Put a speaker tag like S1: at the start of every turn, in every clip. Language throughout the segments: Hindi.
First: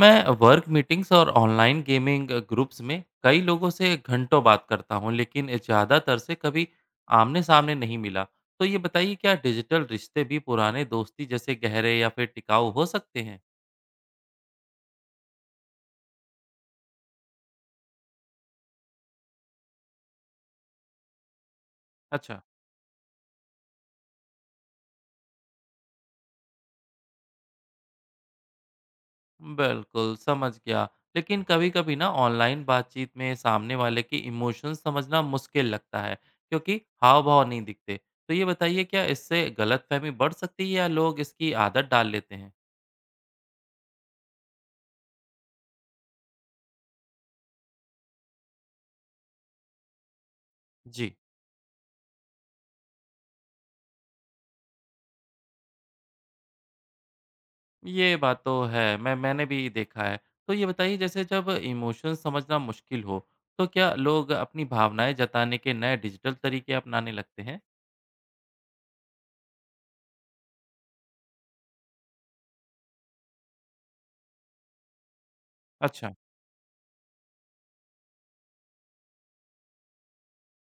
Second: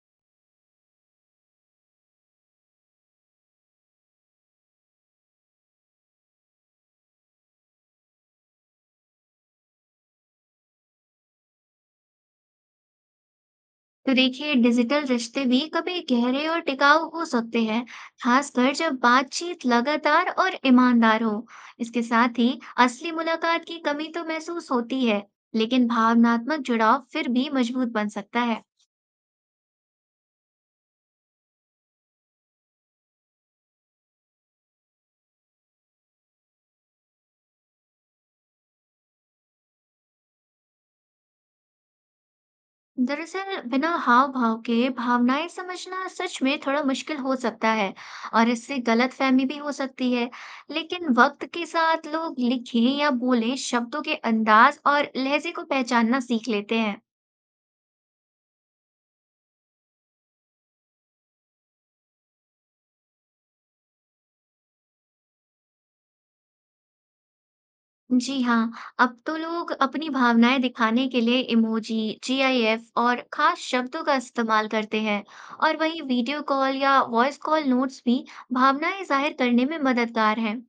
S1: मैं वर्क मीटिंग्स और ऑनलाइन गेमिंग ग्रुप्स में कई लोगों से घंटों बात करता हूँ लेकिन ज़्यादातर से कभी आमने सामने नहीं मिला। तो ये बताइए क्या डिजिटल रिश्ते भी पुराने दोस्ती जैसे गहरे या फिर टिकाऊ हो सकते हैं।
S2: तो देखिए डिजिटल रिश्ते भी कभी गहरे और टिकाऊ हो सकते हैं, खासकर जब बातचीत लगातार और ईमानदार हो। इसके साथ
S1: अच्छा।
S2: ही असली मुलाकात की कमी तो महसूस होती है, लेकिन भावनात्मक जुड़ाव फिर भी मजबूत बन सकता है।
S1: बिल्कुल समझ गया। लेकिन कभी कभी ना ऑनलाइन बातचीत में सामने वाले की इमोशंस समझना मुश्किल लगता है क्योंकि हाव भाव नहीं दिखते। तो ये बताइए क्या इससे गलतफहमी बढ़ सकती है या लोग इसकी आदत डाल लेते हैं।
S2: दरअसल बिना हाव भाव के भावनाएं समझना सच में थोड़ा मुश्किल हो सकता है और इससे गलतफहमी भी हो सकती है। लेकिन
S1: जी।
S2: वक्त के साथ लोग लिखे या बोले शब्दों के अंदाज और लहजे को पहचानना सीख लेते हैं।
S1: ये बात तो है, मैंने भी देखा है। तो ये बताइए जैसे जब इमोशंस समझना मुश्किल हो, तो क्या लोग अपनी भावनाएँ जताने के नए डिजिटल तरीके अपनाने लगते हैं?
S2: जी हाँ, अब तो लोग अपनी भावनाएं दिखाने के लिए इमोजी, जीआईएफ और खास शब्दों का इस्तेमाल करते हैं और वहीं
S1: अच्छा।
S2: वीडियो कॉल या वॉइस कॉल नोट्स भी भावनाएं जाहिर करने में मददगार हैं।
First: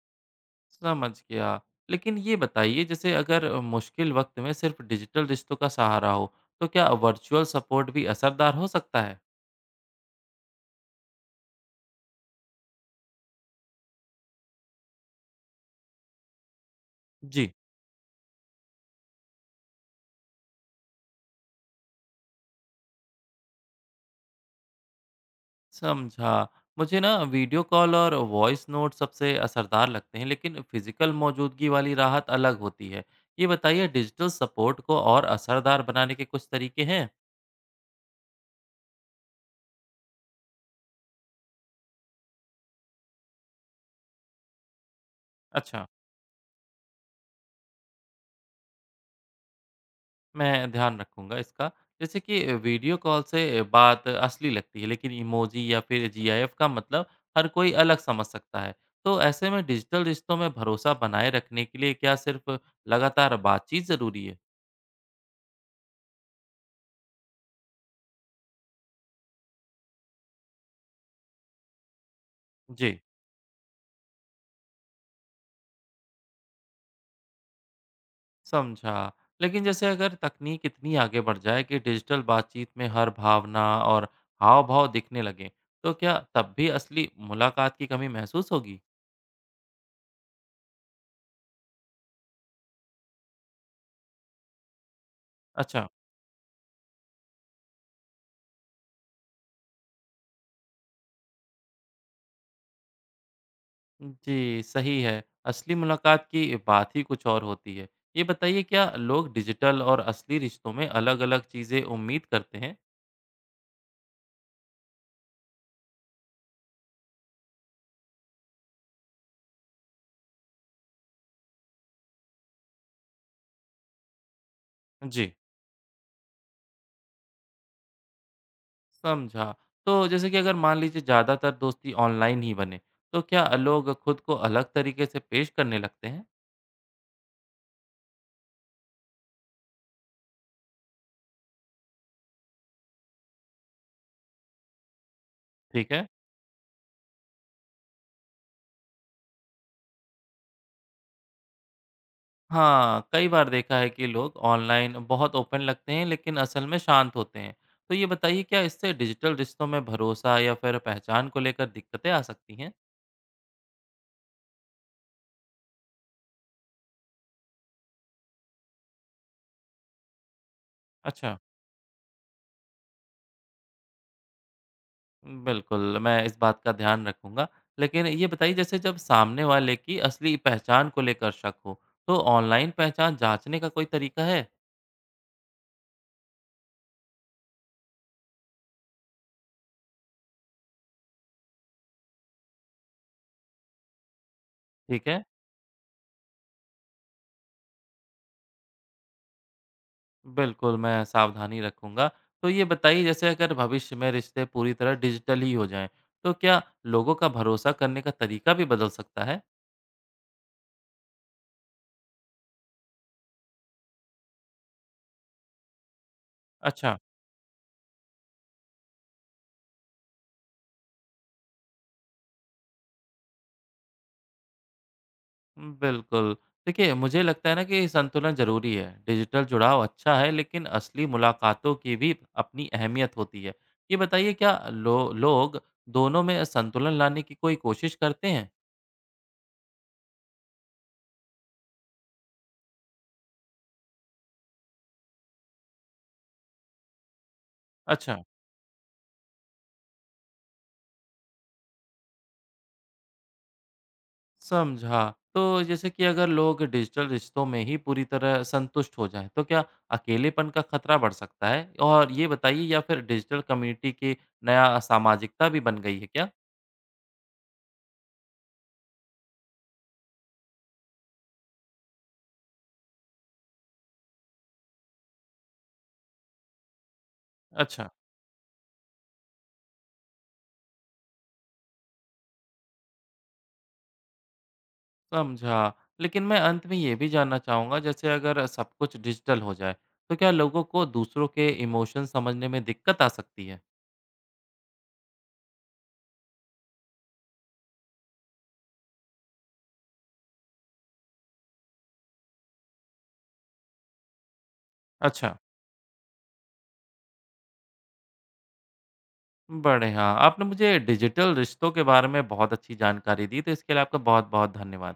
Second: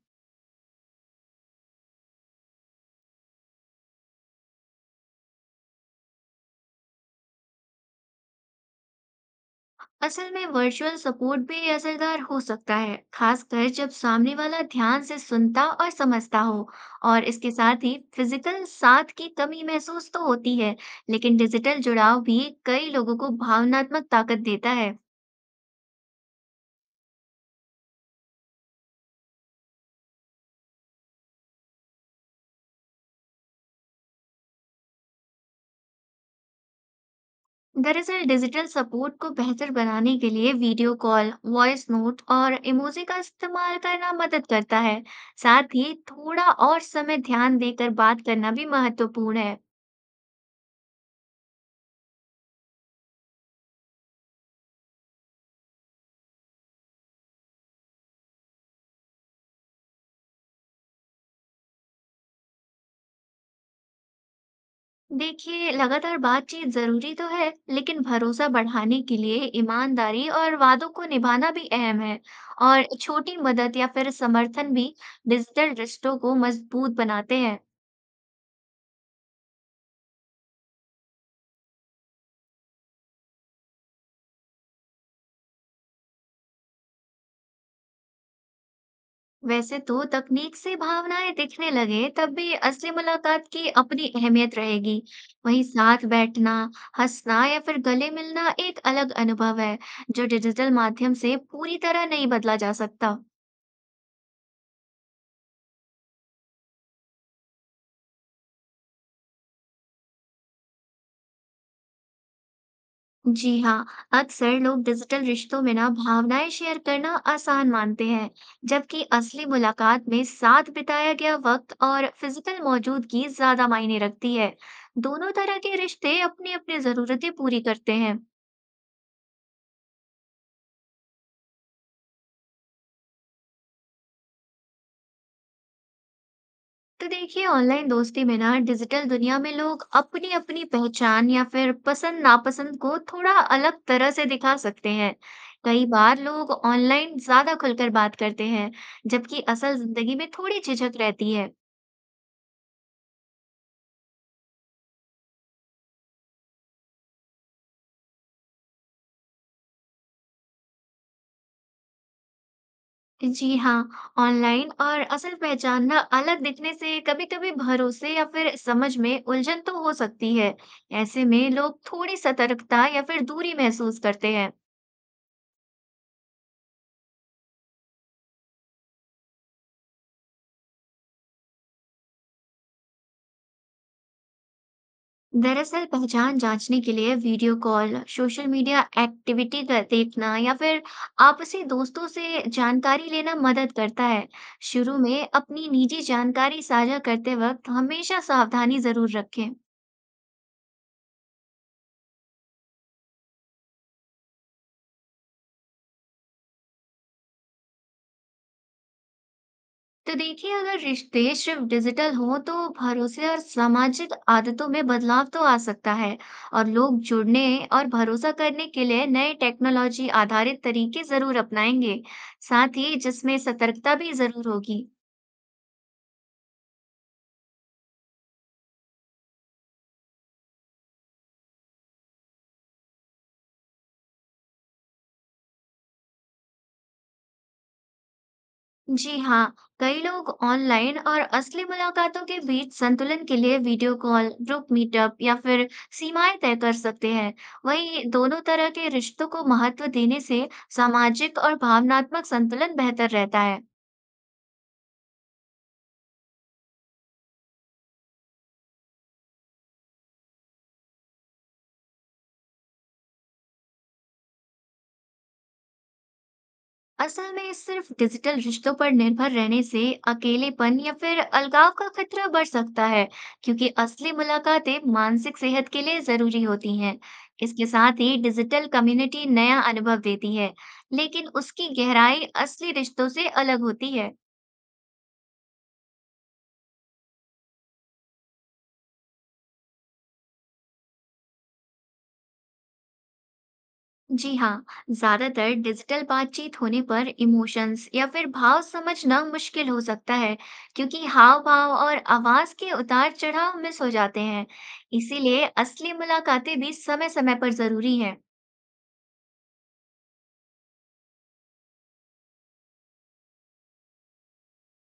S1: समझ गया। लेकिन ये बताइए जैसे अगर मुश्किल वक़्त में सिर्फ डिजिटल रिश्तों का सहारा हो, तो क्या वर्चुअल सपोर्ट भी असरदार हो सकता है?
S2: असल में वर्चुअल सपोर्ट भी असरदार हो सकता है, खासकर जब सामने वाला ध्यान से सुनता और समझता हो और
S1: जी।
S2: इसके साथ ही फिजिकल साथ की कमी महसूस तो होती है, लेकिन डिजिटल जुड़ाव भी कई लोगों को भावनात्मक ताकत देता है।
S1: समझा। मुझे ना वीडियो कॉल और वॉइस नोट सबसे असरदार लगते हैं, लेकिन फिज़िकल मौजूदगी वाली राहत अलग होती है। ये बताइए डिजिटल सपोर्ट को और असरदार बनाने के कुछ तरीके हैं?
S2: दरअसल डिजिटल सपोर्ट को बेहतर बनाने के लिए वीडियो कॉल, वॉइस नोट और इमोजी का इस्तेमाल करना मदद करता है। साथ
S1: अच्छा,
S2: ही थोड़ा और समय ध्यान देकर बात करना भी महत्वपूर्ण है।
S1: मैं ध्यान रखूँगा इसका। जैसे कि वीडियो कॉल से बात असली लगती है, लेकिन इमोजी या फिर जीआईएफ का मतलब हर कोई अलग समझ सकता है। तो ऐसे में डिजिटल रिश्तों में भरोसा बनाए रखने के लिए क्या सिर्फ़ लगातार बातचीत ज़रूरी है?
S2: देखिए, लगातार बातचीत जरूरी तो है, लेकिन भरोसा बढ़ाने के लिए ईमानदारी और वादों को निभाना भी अहम है। और
S1: जी।
S2: छोटी मदद या फिर समर्थन भी डिजिटल रिश्तों को मजबूत बनाते हैं।
S1: समझा। लेकिन जैसे अगर तकनीक इतनी आगे बढ़ जाए कि डिजिटल बातचीत में हर भावना और हाव-भाव दिखने लगे, तो क्या तब भी असली मुलाकात की कमी महसूस होगी?
S2: वैसे तो तकनीक से भावनाएं दिखने लगे तब भी असली मुलाकात की अपनी अहमियत रहेगी। वहीं
S1: अच्छा,
S2: साथ बैठना, हंसना या फिर गले मिलना एक अलग अनुभव है जो डिजिटल माध्यम से पूरी तरह नहीं बदला जा सकता।
S1: जी, सही है। असली मुलाकात की बात ही कुछ और होती है। ये बताइए क्या लोग डिजिटल और असली रिश्तों में अलग-अलग चीज़ें उम्मीद करते हैं?
S2: जी हाँ, अक्सर लोग डिजिटल रिश्तों में ना भावनाएं शेयर करना आसान मानते हैं, जबकि असली मुलाकात में साथ बिताया गया वक्त और फिजिकल मौजूदगी ज्यादा मायने रखती है। दोनों
S1: जी,
S2: तरह के रिश्ते अपनी अपनी जरूरतें पूरी करते हैं।
S1: समझा। तो जैसे कि अगर मान लीजिए ज़्यादातर दोस्ती ऑनलाइन ही बने, तो क्या लोग खुद को अलग तरीके से पेश करने लगते हैं?
S2: तो देखिए, ऑनलाइन दोस्ती में ना डिजिटल दुनिया में लोग अपनी अपनी पहचान या फिर पसंद नापसंद को थोड़ा अलग तरह से दिखा सकते हैं। कई
S1: ठीक है।
S2: बार लोग ऑनलाइन ज्यादा खुलकर बात करते हैं, जबकि असल जिंदगी में थोड़ी झिझक रहती है।
S1: हाँ, कई बार देखा है कि लोग ऑनलाइन बहुत ओपन लगते हैं लेकिन असल में शांत होते हैं। तो ये बताइए क्या इससे डिजिटल रिश्तों में भरोसा या फिर पहचान को लेकर दिक्कतें आ सकती हैं?
S2: जी हाँ, ऑनलाइन और असल पहचान ना अलग दिखने से कभी कभी भरोसे या फिर समझ में उलझन तो हो सकती है। ऐसे
S1: अच्छा।
S2: में लोग थोड़ी सतर्कता या फिर दूरी महसूस करते हैं।
S1: बिल्कुल, मैं इस बात का ध्यान रखूंगा। लेकिन ये बताइए जैसे जब सामने वाले की असली पहचान को लेकर शक हो, तो ऑनलाइन पहचान जांचने का कोई तरीका है?
S2: दरअसल पहचान जांचने के लिए video call, social media activity का देखना या फिर आपसी दोस्तों से जानकारी लेना मदद करता है। शुरू
S1: ठीक है।
S2: में अपनी निजी जानकारी साझा करते वक्त हमेशा सावधानी जरूर रखें।
S1: बिल्कुल, मैं सावधानी रखूँगा। तो ये बताइए जैसे अगर भविष्य में रिश्ते पूरी तरह डिजिटल ही हो जाएँ, तो क्या लोगों का भरोसा करने का तरीका भी बदल सकता है?
S2: तो देखिए, अगर रिश्ते सिर्फ डिजिटल हों तो भरोसे और सामाजिक आदतों में बदलाव तो आ सकता है और
S1: अच्छा।
S2: लोग जुड़ने और भरोसा करने के लिए नए टेक्नोलॉजी आधारित तरीके जरूर अपनाएंगे। साथ ही जिसमें सतर्कता भी जरूर होगी।
S1: बिल्कुल। देखिए, मुझे लगता है ना कि संतुलन ज़रूरी है। डिजिटल जुड़ाव अच्छा है लेकिन असली मुलाकातों की भी अपनी अहमियत होती है। ये बताइए क्या लो लोग दोनों में संतुलन लाने की कोई कोशिश करते हैं?
S2: जी हाँ, कई लोग ऑनलाइन और असली मुलाकातों के बीच संतुलन के लिए वीडियो कॉल, ग्रुप मीटअप या फिर सीमाएं तय कर सकते हैं। वहीं
S1: अच्छा।
S2: दोनों तरह के रिश्तों को महत्व देने से सामाजिक और भावनात्मक संतुलन बेहतर रहता है।
S1: समझा। तो जैसे कि अगर लोग डिजिटल रिश्तों में ही पूरी तरह संतुष्ट हो जाएँ, तो क्या अकेलेपन का खतरा बढ़ सकता है? और ये बताइए या फिर डिजिटल कम्युनिटी की नया सामाजिकता भी बन गई है क्या?
S2: असल में सिर्फ डिजिटल रिश्तों पर निर्भर रहने से अकेलेपन या फिर अलगाव का खतरा बढ़ सकता है, क्योंकि असली मुलाकातें मानसिक सेहत के लिए जरूरी होती हैं। इसके
S1: अच्छा।
S2: साथ ही डिजिटल कम्युनिटी नया अनुभव देती है, लेकिन उसकी गहराई असली रिश्तों से अलग होती है।
S1: समझा। लेकिन मैं अंत में ये भी जानना चाहूँगा जैसे अगर सब कुछ डिजिटल हो जाए, तो क्या लोगों को दूसरों के इमोशन समझने में दिक्कत आ सकती है?
S2: जी हाँ, ज्यादातर डिजिटल बातचीत होने पर इमोशंस या फिर भाव समझना मुश्किल हो सकता है, क्योंकि हाव भाव और आवाज के उतार चढ़ाव मिस हो जाते हैं।
S1: अच्छा।
S2: इसीलिए असली मुलाकातें भी समय समय पर जरूरी है।
S1: बढ़िया। आपने मुझे डिजिटल रिश्तों के बारे में बहुत अच्छी जानकारी दी, तो इसके लिए आपका बहुत-बहुत धन्यवाद।